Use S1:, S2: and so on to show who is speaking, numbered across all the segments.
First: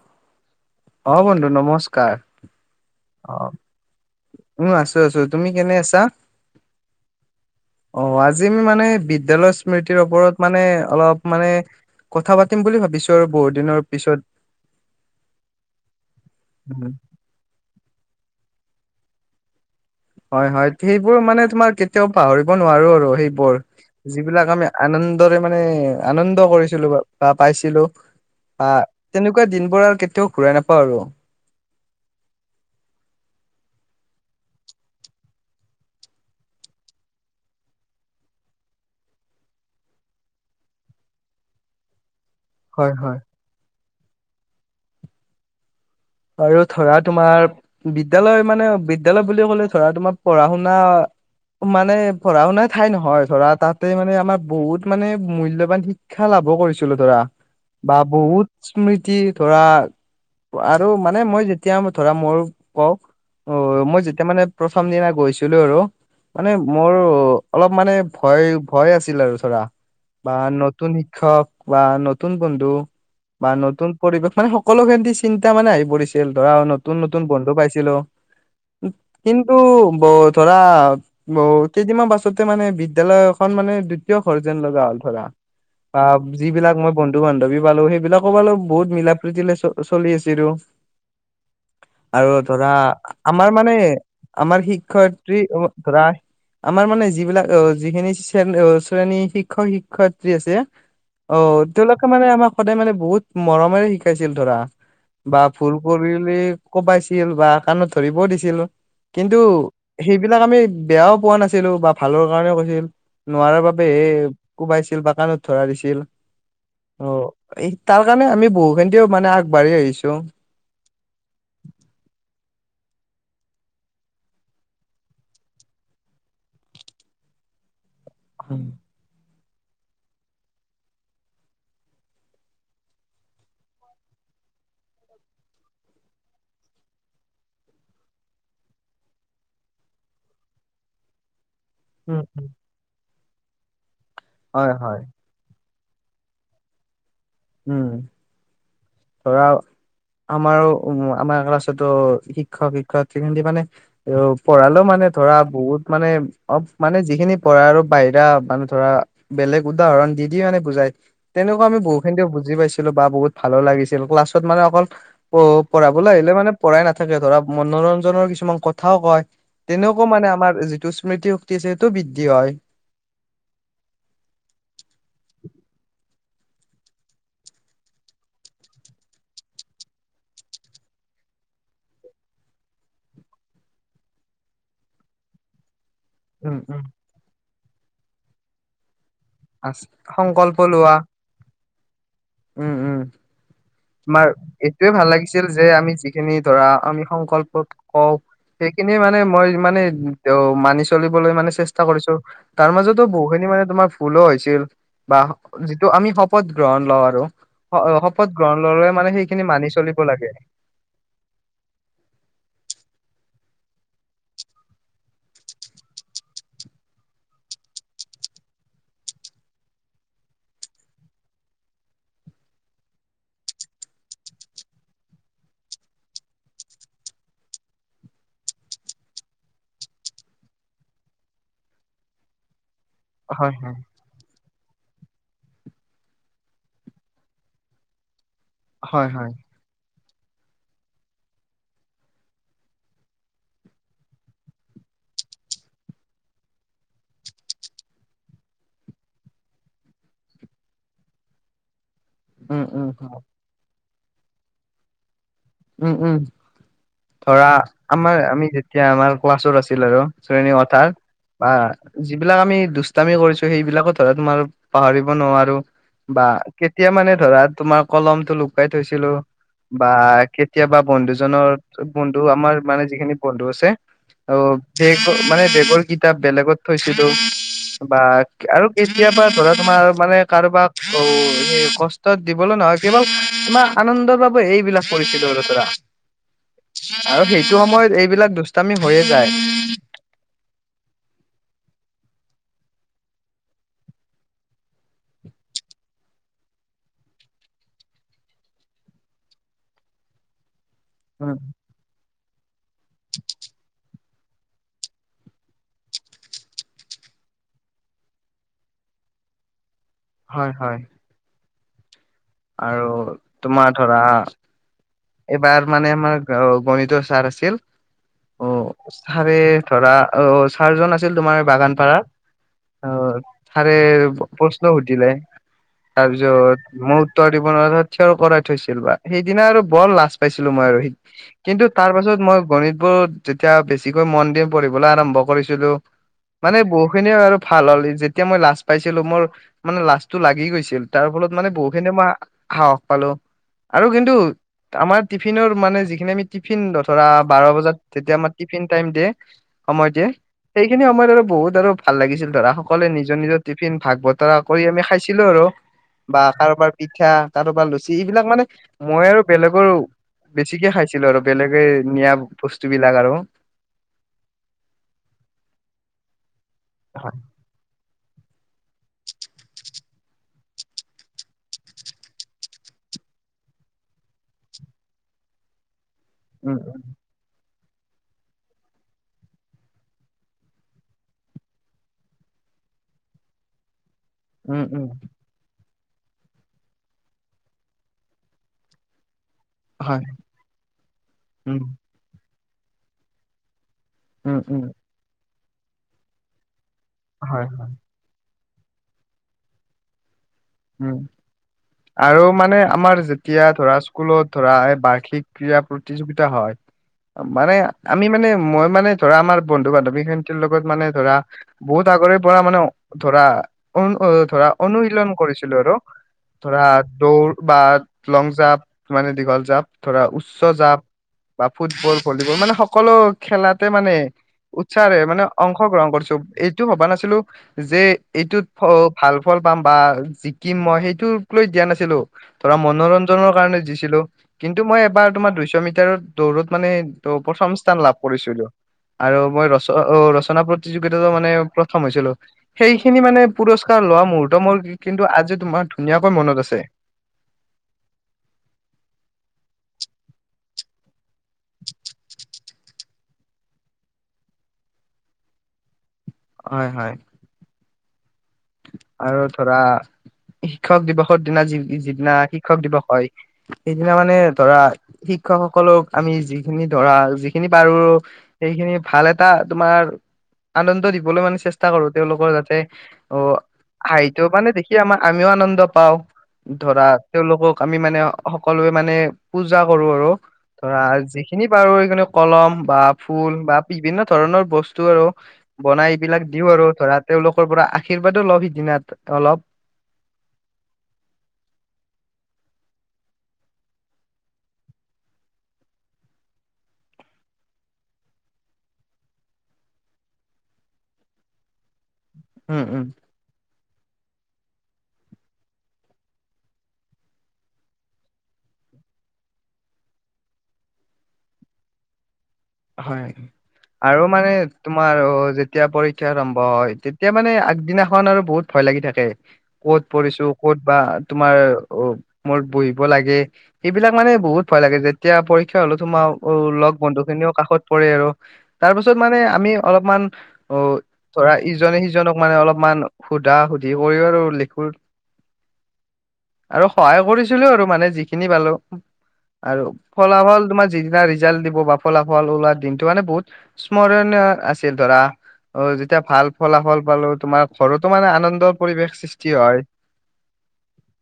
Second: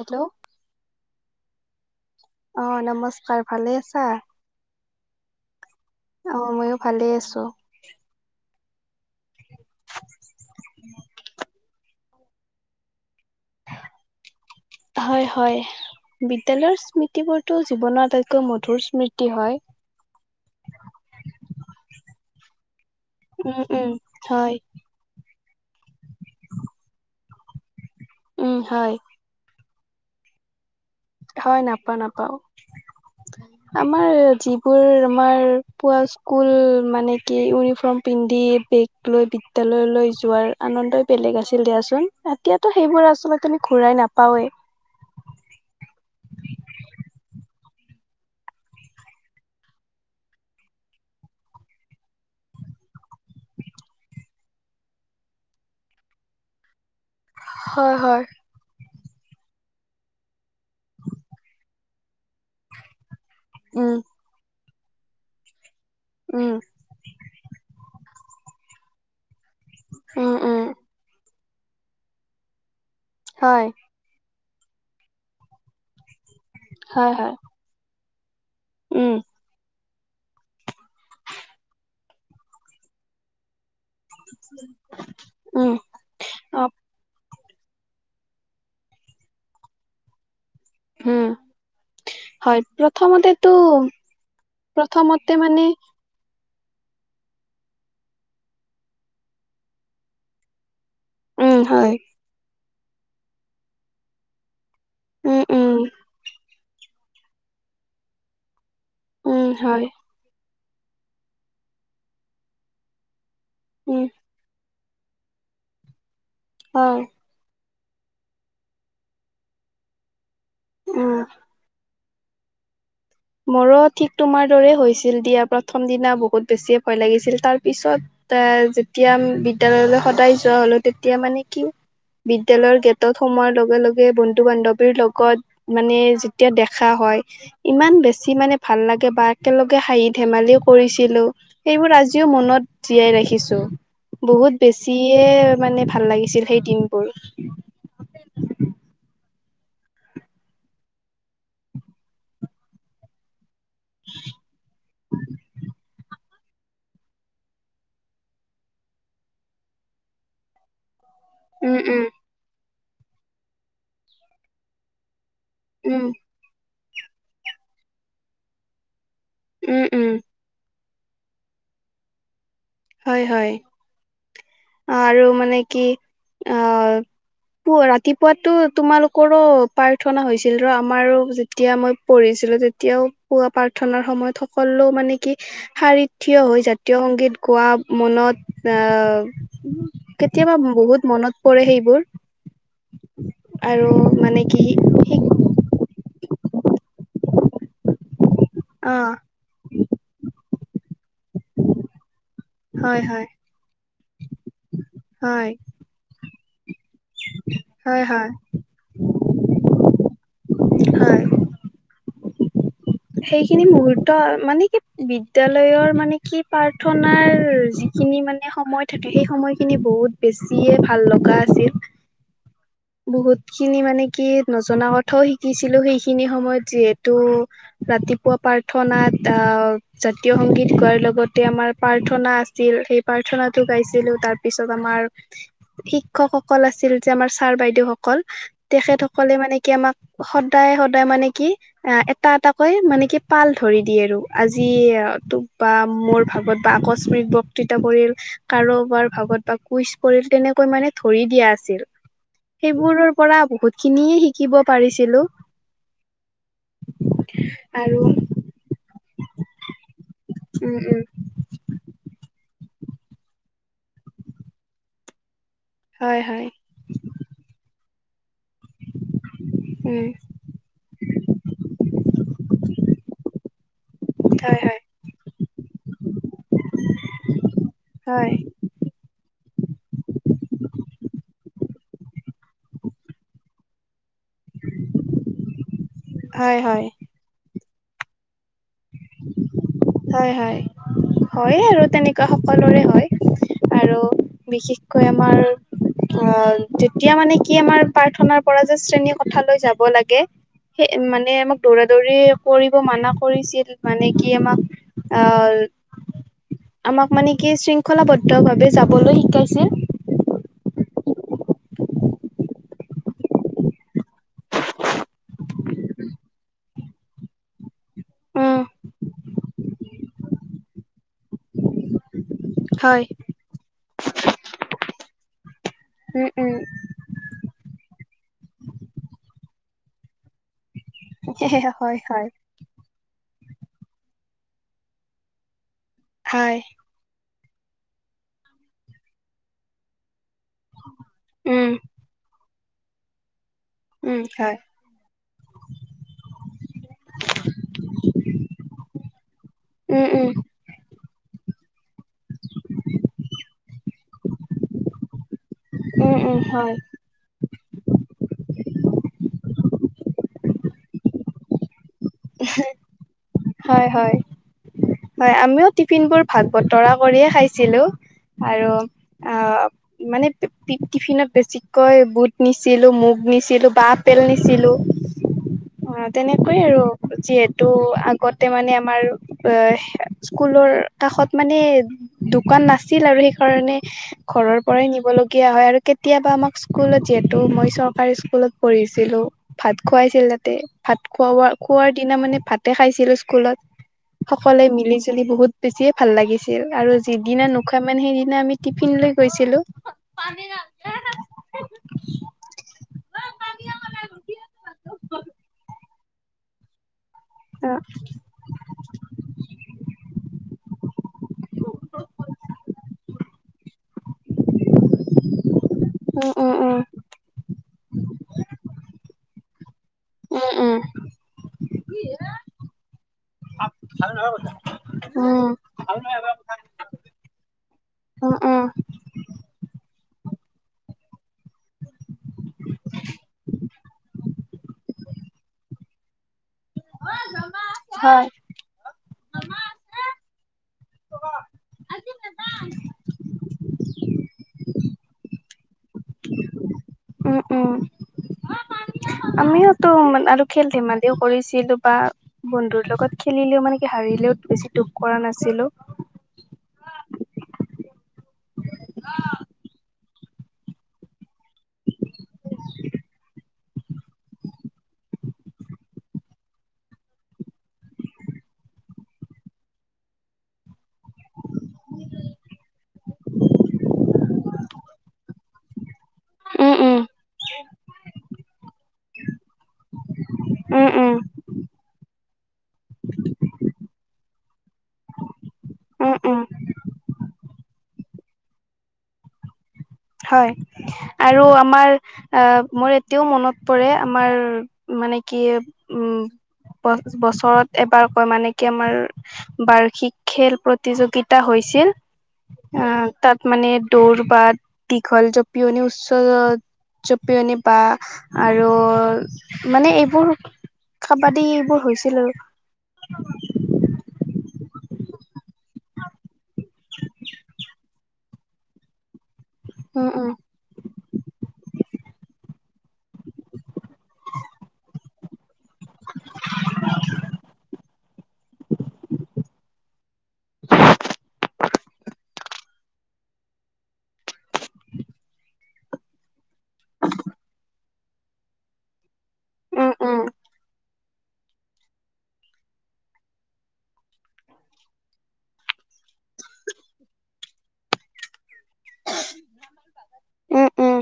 S1: Hello
S2: অ বন্ধু নমস্কাৰ।
S1: অ নমস্কাৰ ভালে আছা?
S2: ছ ছ তুমি কেনে আছ-
S1: অ মইয়ো ভালে আছো।
S2: অ আজি আমি মানে বিদ্যালয় স্মৃতিৰ ওপৰত মানে অলপ মানে কথা পাতিম বুলি ভাবিছ- বহুতদিনৰ পিছত
S1: হয় হয় বিদ্যালয়ৰ
S2: উম,
S1: স্মৃতিবোৰতো জীৱনৰ আটাইতকৈ মধু মধুৰ স্মৃতি হয়।
S2: হয় হয় সেইবোৰ মানে তোমাৰ কেতিয়াও পাহৰিব নোৱাৰো আৰু সেইবোৰ।
S1: উম উম
S2: যিবিলাক
S1: হয়
S2: আমি আনন্দৰে মানে আনন্দ কৰিছিলো বা পাইছিলো
S1: উম
S2: বা
S1: হয়
S2: তেনেকুৱা দি আৰু কেতিয়াও ঘূৰাই নাপাওঁ আৰু।
S1: হয় নাপাওঁ নাপাওঁ।
S2: [unintelligible]
S1: আমাৰ যিবোৰ আমাৰ পোৱা স্কুল মানে কি ইউনিফৰ্ম পিন্ধি বেগ লৈ বিদ্যালয়লৈ যোৱাৰ আনন্দই বেলেগ আছিল দিয়াচোন। এতিয়াতো
S2: হয়
S1: সেইবোৰ
S2: হয়
S1: আচলতে আমি ঘূৰাই নাপাওৱেই।
S2: আৰু ধৰা তোমাৰ বিদ্যালয় মানে বিদ্যয়ালয় বুলি ক'লে ধৰা তোমাৰ পঢ়া -শুনা মানে পঢ়া -শুনা ঠাই নহয় ধৰা তাতে মানে আমাৰ বহুত মানে মূল্যবান শিক্ষা লাভো কৰিছ ছিলো ধৰা
S1: হয়
S2: বা
S1: হয়
S2: বহুত স্মৃতি ধৰা আ ত মানে মই যেতিয়া ধৰা মোৰ কওঁ অ
S1: উম
S2: মই যেতিয়া মানে প্ৰথম দিনা গৈছিলোঁ আৰু মানে
S1: উম
S2: মোৰ অলপ মানে ভয় ভয় আছিল আৰু। বা
S1: উম উম
S2: নতুন শিক্ষক বা নতুন বন্ধু বা
S1: হয়
S2: নতুন পৰিৱেশ। মানে সকলোখিন চিন্তা মানে আহি পৰিছিল ধৰা নতুন
S1: হয়
S2: নতুন
S1: হয়
S2: বন্ধু পাইছিলোঁ।
S1: উম
S2: কিন্তু ব ধৰা ব কেইদিনমান পাছতে মানে বিদ্যালয় এখন মানে কিয় ঘৰ যেন লগা হ'ল ধৰা
S1: উম
S2: বা
S1: অ
S2: যিবিলাক মই বন্ধু-বান্ধৱী পালো সেইবিলাকো পালোঁ বহুত মিলা প্ৰীতিলে চ চলি আছিলোঁ।
S1: উম!
S2: আৰু
S1: হয়
S2: ধৰা
S1: প্ৰথমতেতো
S2: আমাৰ মানে আমাৰ
S1: প্ৰথমতে
S2: শিক্ষয়িত্ৰী
S1: মানে
S2: ধৰা আমাৰ মানে যিবিলাক আহ যিখিনি শ শ্ৰেণী শিক্ষক- শিক্ষয়িত্ৰী আছে। অ
S1: উম হয়
S2: তেওঁলোকে মানে আমাক সদায় মানে বহুত মৰমেৰে শিকাইছিল ধৰা। বা
S1: উম
S2: ভুল
S1: উম
S2: কৰিলে কুবাইছিল বা কাণত ধৰিব দিছিল। কিন্তু
S1: উম হয়
S2: সেইবিলাক আমি বেয়াও পোৱা নাছিলোঁ বা ভালৰ কাৰণেও কৈছিল। নোৱাৰাৰ বাবেহে
S1: উম
S2: কোবাইছিল বা কানত ধৰা দিছিল
S1: হয়
S2: অ এই তাৰ কাৰণে আমি বহু খিনিও মানে আগবাঢ়ি আহিছোঁ।
S1: উম! মোৰো ঠিক তোমাৰ দৰে হৈছিল দিয়া প্ৰথম দিনা বহুত বেছিয়ে ভয় লাগিছিল তাৰ পিছত। এ যেতিয়া বিদ্যালয়লৈ সদায় যোৱা হলো তেতিয়া মানে কি বিদ্যালয়ৰ গেটত সোমোৱাৰ লগে লগে বন্ধু- বান্ধৱীৰ লগত মানে যেতিয়া দেখা হয় ইমান বেছি মানে ভাল লাগে বা একেলগে হাঁহি ধেমালিও কৰিছিলোঁ। সেইবোৰ
S2: উম।
S1: আজিও মনত জীয়াই ৰাখিছো বহুত
S2: হয় হয়
S1: বেছিয়ে মানে ভাল লাগিছিল সেই দিনবোৰ।
S2: উম ধৰা আমাৰো উ আমাৰ ক্লাছতো শিক্ষক-শিক্ষয়িত্ৰী মানে এ পঢ়ালেও মানে ধৰা বহুত মানে অ মানে যিখিনি পঢ়া আৰু বাহিৰা মানুহ ধৰা বেলেগ উদাহৰণ দি দি মানে বুজাই। তেনেকুৱা আমি
S1: উম উম
S2: বহুখিনিতেও বুজি পাইছিলোঁ বা বহুত ভালো লাগিছিল ক্লাছত মানে অকল অ
S1: উম
S2: পঢ়াবলৈ আহিলে মানে পঢ়াই নাথাকে ধৰা মনোৰঞ্জনৰ কিছুমান কথাও কয়।
S1: উম
S2: তেনেকুৱা
S1: উম
S2: মানে আমাৰ যিটো স্মৃতি শক্তি আছে সেইটো বৃদ্ধি হয়।
S1: হয় হয়, আৰু মানে কি আহ ৰাতিপুৱাতো তোমালোকৰো প্ৰাৰ্থনা হৈছিল ৰ আমাৰো যেতিয়া মই পঢ়িছো ছিলো তেতিয়াও পুৱা প্ৰাৰ্থনাৰ সময়ত সকলো মানে কি শাৰী থিয়
S2: উম
S1: হৈ
S2: উম
S1: জাতীয় সংগীত গোৱা মনত আহ
S2: আ
S1: কেতিয়াবা
S2: সংকল্প লোৱা
S1: বহুত মনত পৰে সেই
S2: উম উম তোমাৰ
S1: মানে কি
S2: এইটোয়ে ভাল
S1: শিক
S2: লাগিছিল যে আমি যিখিনি ধৰা আমি সংকল্প কওঁ
S1: অ
S2: সেইখিনিয়ে মানে মই মানে তেওঁক মানি চলিবলৈ মানে চেষ্টা কৰিছো তাৰ
S1: হয়
S2: মাজতো বহু
S1: হয়
S2: খিনি মানে তোমাৰ ভুলো হৈছে মি বা
S1: হয়
S2: যিটো আমি শপত গ্ৰহণ লওঁ আৰু
S1: হয়
S2: শপত
S1: হয়
S2: গ্ৰহণ ললে মানে সেইখিনি মানি চলিব লাগে [inaudible]
S1: হয়
S2: [unintelligible]
S1: সেইখিনি মূহুৰ্ত মানে কি বিদ্যয়ালয়ৰ মানে কি প্ৰাৰ্থনাৰ যিখিনি। মানে সময় থাকে সেই সময়খিনি বহুত বেছিয়ে ভাল লগা আছিল।
S2: [inaudible] [unintelligible]
S1: বহুত খিনি মানে কি নজনা কথাও শিকিছিলো সেইখিনি সময়ত যিহেতু। ৰাতিপুৱা প্ৰাৰ্থনাত আহ জাতীয় সংগীত গোৱাৰ লগতে আমাৰ প্ৰাৰ্থনা আছিল। সেই
S2: হয়
S1: প্ৰাৰ্থনাটো
S2: হয়
S1: গাইছিলো তাৰ পিছত আমাৰ শিক্ষকসকল আছিল যে আমাৰ ছাৰ বাইদেউসকল
S2: হয় হয়
S1: তেখেতসকলে মানে কি আমাক। সদায় সদায় মানে কি অ এটা এটাকৈ মানে কি পাল ধৰি দিয়ে আৰু আজি বা মোৰ ভাগত বা আকস্মিক বক্তৃতা পৰিল কাৰোবাৰ ভাগত বা কুইচ পৰিল তেনেকৈ মানে ধৰি দিয়া আছিল।
S2: উম উম
S1: সেইবোৰৰ পৰা বহুত খিনিয়ে শিকিব পাৰিছিলো।
S2: উম উম। ধৰা
S1: আৰু
S2: আমাৰ আমি যেতিয়া আমাৰ ক্লাছত আছিল আৰু শ্ৰেণীৰ
S1: উম
S2: কথাৰ।
S1: উম
S2: বা যিবিলাক আমি দুষ্টামি কৰিছো সেইবিলাকো ধৰা তোমাৰ পাহৰিব নোৱাৰো। বা
S1: হয় হয়
S2: কেতিয়া মানে ধৰা তোমাৰ কলমতটো লুকাই থৈছিলো বা।
S1: উম
S2: কেতিয়াবা বন্ধু জনৰ বন্ধু আমাৰ মানে যিখিনি বন্ধু আছে। অঁ
S1: হয় হয়
S2: বেগ মানে বেগৰ কিতাপ বেলেগত থৈছিলো। বা
S1: হয়
S2: আৰু কেতিয়াৰ বা ঘৰত তোমাৰ মানে কাৰোবাক কষ্টত দিবলৈ নহয় কে তোমাৰ আনন্দৰ বা এইবিলাক কৰিছিলো ধৰা
S1: হয় হয়
S2: আৰু সেইটো সময়ত এইবিলাক দুষ্টামি হৈয়ে যায়
S1: হয়, হয়, হয় আৰু তেনেকুৱা সকলোৰে হয়। আৰু বিশেষকৈ আমাৰ অঁ তেতিয়া মানে কি আমাৰ প্ৰাৰ্থনাৰ পৰা যে শ্ৰেণীৰ কথালৈ যাব লাগে। সেই মানে
S2: উম
S1: মাক দৌৰা দৌৰি কৰিব মানা কৰিছিল। মানে কি আমাক আহঁ। আমাক মানে কি শৃংখলাবদ্ধ ভাৱে যাবলৈ শিকাইছিল।
S2: হয় হয় আৰু তোমাৰ ধৰা এইবাৰ মানে আমাৰ গণিত ছাৰ আছিল। অ
S1: উম।
S2: ছাৰে ধৰা অ চাৰজন আছিল তোমাৰ বাগান পাৰা।
S1: হয়
S2: অঁ ছাৰে প্ৰশ্ন সুধিলে
S1: উম
S2: তাৰপিছত
S1: উম
S2: মই কোৱাৰ থিয়ৰ কৰাই থৈছিল বা সেইদিনা আৰু বৰ লাজ পাইছিলো মই আৰু। কিন্তু তাৰ
S1: হয়
S2: পাছত
S1: হয়
S2: মই গণিতবোৰত যেতিয়া বেছিকৈ মন দি পঢ়িবলৈ আৰম্ভ কৰিছিলো। মানে
S1: হয়
S2: বহুখিনিয়ে আৰু ভাল হ'ল যেতিয়া মই লাজ পাইছিলো মোৰ মানে লাজটো লাগি গৈছিল তাৰ ফলত মানে
S1: উম
S2: বহুত সাহস পালো আৰু কিন্তু
S1: উম হয়।
S2: আমাৰ টিফিনৰ মানে যিখিনি আমি টিফিন ধৰা বাৰ বজাত যেতিয়া আমাৰ টিফিন টাইম দিয়ে। সমমাৰ
S1: উম
S2: দিয়
S1: উম
S2: সেইখিনি আমাৰ আৰু বহুত আৰু ভাল লাগিছিল ধৰা সকলোৱে নিজৰ নিজৰ টিফিন ভাগ বতৰা কৰি আমি খাইছিলো আৰু
S1: উম
S2: বা
S1: উম।
S2: কাৰোবাৰ
S1: হয়
S2: পিঠা কাৰোবাৰ পৰা লুচি- সেবিলাক মানে মই আৰু বেলেগৰ বেছিকে খাইছিলো আৰু বেলেগে নিয়া- বস্তু বিলাক আৰু
S1: হয় হয়। হয় আমিও টিফিনবোৰ ভাগ বতৰা কৰিয়ে খাইছিলো। আৰু অঁ মানে টিফিনত বেছিকৈ বুট নিছিলো। মোক- নিছিলো বা আপেল নিছিলো।
S2: [unintelligible]
S1: অঁ
S2: উম
S1: তেনেকুৱাই আৰু যিহেতু আগতে মানে আমাৰ অঁ- স্কুলৰ কাষত মানে দোকান নাছিল আৰু সেইকাৰণে- ঘৰৰ
S2: উম উম
S1: পৰাই নিবলগীয়া হয় আৰু। কেতিয়াবা আমাক স্কুলত যিহেতু মই চৰকাৰী স্কুলত পঢ়িছিলো- ভাত
S2: হয়
S1: খোৱাইছিল তাতে। ভাত খোৱা
S2: উম
S1: খোৱাৰ দিনা মানে ভাতে খাইছিলো স্কুলত।
S2: উম উম
S1: অকলে মিলি জুলি বহুত বেছিয়ে ভাল লাগিছিল আৰু যিদিনা
S2: হয় হয়
S1: নোখোৱা মানে সেইদিনা আমি- টিফিন লৈ গৈছিলোঁ।
S2: উম। আৰু মানে আমাৰ যেতিয়া ধৰা স্কুলত ধৰা এই বাৰ্ষিক ক্ৰিয়া প্ৰতিযোগিতা হয়। মানে
S1: অ
S2: আমি মানে মই মানে ধৰা আমাৰ বন্ধু বান্ধৱী সেনতৰ লগত মানে ধৰা বহুত আগৰে- পৰা মানে ধৰা- ধৰা অনুশীলন কৰিছ- আৰু
S1: উম উম
S2: ধৰা দৌৰ বা লং জাপ মানে দীঘল জাপ। ধৰা
S1: উম
S2: উচ্চ
S1: উম
S2: জাপ বা ফুটবল ভলীবল মানে সকলো খেলাতে মানে- উৎসাহ মানে
S1: উম
S2: অংশগ্ৰহণ কৰিছো
S1: উম
S2: এইটো ভবা নাছিলো যে
S1: উম
S2: এইটোত
S1: উম
S2: ভাল ফল- পাম বা জিকিম মই সেইটোক লৈ দিয়া নাছিলো। ধৰা মনোৰঞ্জনৰ কাৰণে দিছিলো। কিন্তু মই এবাৰ তোমাৰ দুইশ মিটাৰত দৌৰত- মানে ত প্ৰথম স্থান লাভ
S1: হয়
S2: কৰিছিলো আৰু মই ৰচনা অঁ ৰচনা - প্ৰতিযোগিতাতো মানে প্ৰথম হৈছিলো। সেইখিনি মানে পুৰস্কাৰ লোৱা মুহূৰ্ত মোৰ কিন্তু আজি- তোমাৰ ধুনীয়াকৈ মনত আছে।
S1: উম উম। আমিওতো আৰু খেল ধেমালিও কৰিছিলো বা বন্ধুৰ লগত খেলিলেও মানে কি হাৰিলো- ৰেলেত বেছি দুখ কৰা নাছিলোঁ।
S2: হয় হয়। আৰু ধৰা- শিক্ষক দিৱসৰ দিনা যি যিদিনা শিক্ষক দিৱস হয় সেইদিনা মানে ধৰা - শিক্ষকসকলক আমি যিখিনি ধৰা যিখিনি পাৰো সেইখিনি ভাল এটা তোমাৰ- আনন্দ দিবলৈ মানে চেষ্টা কৰো তেওঁলোকৰ যাতে- অ হাঁহিটো মানে দেখি আমাৰ আমিও আনন্দ পাও।
S1: উম
S2: ধৰা
S1: উম
S2: তেওঁলোকক আমি মানে সকলোৱে মানে- পূজা কৰো আৰু ধৰা
S1: উম উম
S2: যিখিনি পাৰো সিখিনি কলম বা ফুল বা বিভিন্ন- ধৰণৰ বস্তু আৰু বনাই
S1: উম
S2: এইবিলাক
S1: উম
S2: দিওঁ আৰু ধৰা তেওঁলোকৰ পৰা- আশীৰ্বাদো লভ সিদিনা অলপ।
S1: হয় আৰু আমাৰ অঁ মোৰ এতিয়াও মনত পৰে আমাৰ- মানে কি উম- বছৰত এবাৰ কয় মানে কি আমাৰ বাৰ্ষিক খেল প্ৰতিযোগিতা হৈ- ছিল,
S2: উম উম
S1: আহ তাত মানে দৌৰ বা- দীখল জপিওনি উচ্চ- জপিয়নি বা আৰু মানে এইবোৰ- কাবাডী এইবোৰ হৈছিল আৰু।
S2: হয় আৰু মানে- তোমাৰ যেতিয়া পৰীক্ষা আৰম্ভ হয় তেতিয়া মানে আগদিনাখন আৰু বহুত ভয় লাগি থাকে। ক'ত
S1: উম
S2: পঢ়িছো
S1: উম
S2: ক'ত বা তোমাৰ অ মোৰ বহিব লাগে। সবিলাক মানে বহুত ভয় লাগে যেতিয়া পৰীক্ষা হলেও তোমাৰ লগ বন্ধু খিনিয়ও। আকাশত পৰে আৰু তাৰ পাছত মানে আমি অলপমান অ ধৰা ইজনে সিজনক মানে। অলপমান সুধা সুধি কৰি আৰু লিখো। আৰু সহায় কৰিছিলো আৰু মানে যিখিনি। যিনি পালো আৰু
S1: উম উম
S2: ফলাফল তোমাৰ যিদিনা ৰিজাল্ট দিব বা ফলাল। ফল ওলোৱা দিনটো মানে বহুত স্মৰণীয় আছিল ধৰা। অ যেতিয়া ভাল ফলাফল পালো তোমাৰ ঘৰতো মানে আনন্দ পৰিৱেশ সৃষ্টি হয়।
S1: উম উম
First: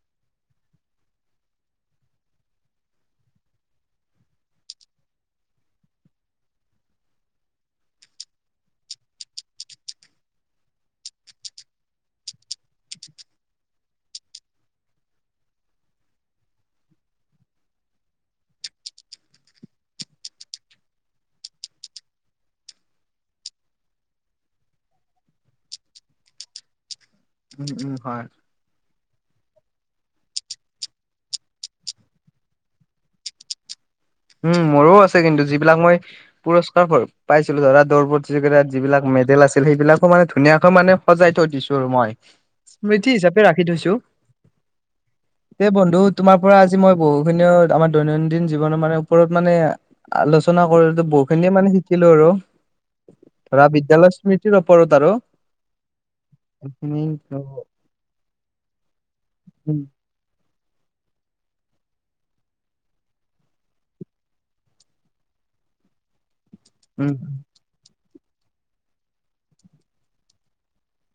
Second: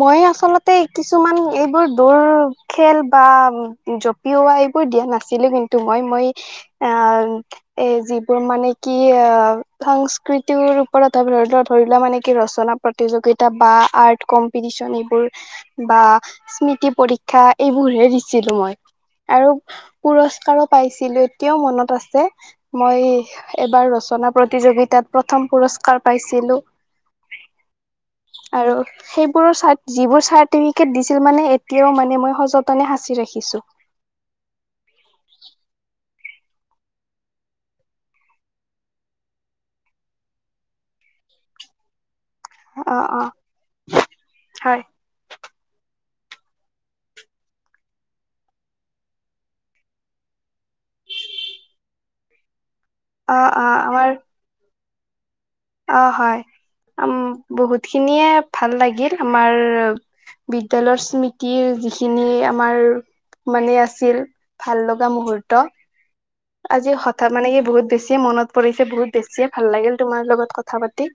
S1: মই আচলতে কিছুমান এইবোৰ দৌৰ খেল বা জপিওৱা এইবোৰ দিয়া নাছিল। কিন্তু মই মই এ যিবোৰ মানে কি সংস্কৃ তিওৰো কৰা ধৰিলোৱা ধৰিলোৱা মানে কি ৰচনা প্ৰতিযোগিতা বা আৰ্ট কম্পিটিছন এইবোৰ অ স্মৃতি পৰীক্ষা এইবোৰহে দিছিলো মই। আৰু পুৰস্কাৰো পাইছিলো এতিয়াও মনত আছে মই এবাৰ ৰচনা প্ৰতিযোগিতাত প্ৰথম পুৰস্কাৰ পাইছিলো।
S2: উম উম হয়।
S1: সেইবোৰো চাৰ্ট যিবোৰ চাৰ্ট এনেকে দিছিল মানে এতিয়াও ম মই সযতনে সচি ৰাখিছো।
S2: উম মোৰো আছে কিন্তু যিবিলাক মই পুৰস্কাৰ পাইছিলো ধৰা দৌৰ প্ৰতিযোগিতাত যিবিলাক মেডেল আছিল সেইবিলাকো মানে ধুনীয়াকৈ মানে সজাই থৈ দিছো আৰু মই
S1: অ',
S2: স্মৃতি
S1: অ',
S2: হিচাপে ৰাখি থৈছো
S1: হয়
S2: এই বন্ধু তোমাৰ পৰা আজি মই বহুখিনিও আমাৰ দৈনন্দিন জীৱনত মানে ওপৰত মানে আলোচনা কৰিলো বহুতখিনিয়ে মানে শিকিলো আৰু।
S1: অ',
S2: ধৰা
S1: অ', আমাৰ
S2: বিদ্যালয় স্মৃতিৰ ওপৰত আৰু।
S1: অ হয়
S2: এইখিনি
S1: উ বহুত খিনিয়ে ভাল লাগিল আমাৰ
S2: উম
S1: বিদ্যালয়ৰ স্মৃতিখিনি আমাৰ মানে আছিল ভাল লগা মুহূৰ্ত আজি
S2: উম
S1: হঠাৎ মানে কি বহুত বেছি মনত পৰিছে বহুত বেছিয়ে ভাল লাগিল তোমাৰ লগত কথা পাতি।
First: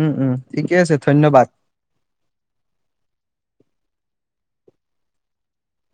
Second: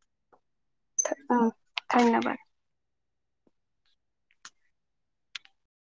S2: উম উম ঠিকে আছে ধন্যবাদ।
S1: অ', ধন্যবাদ।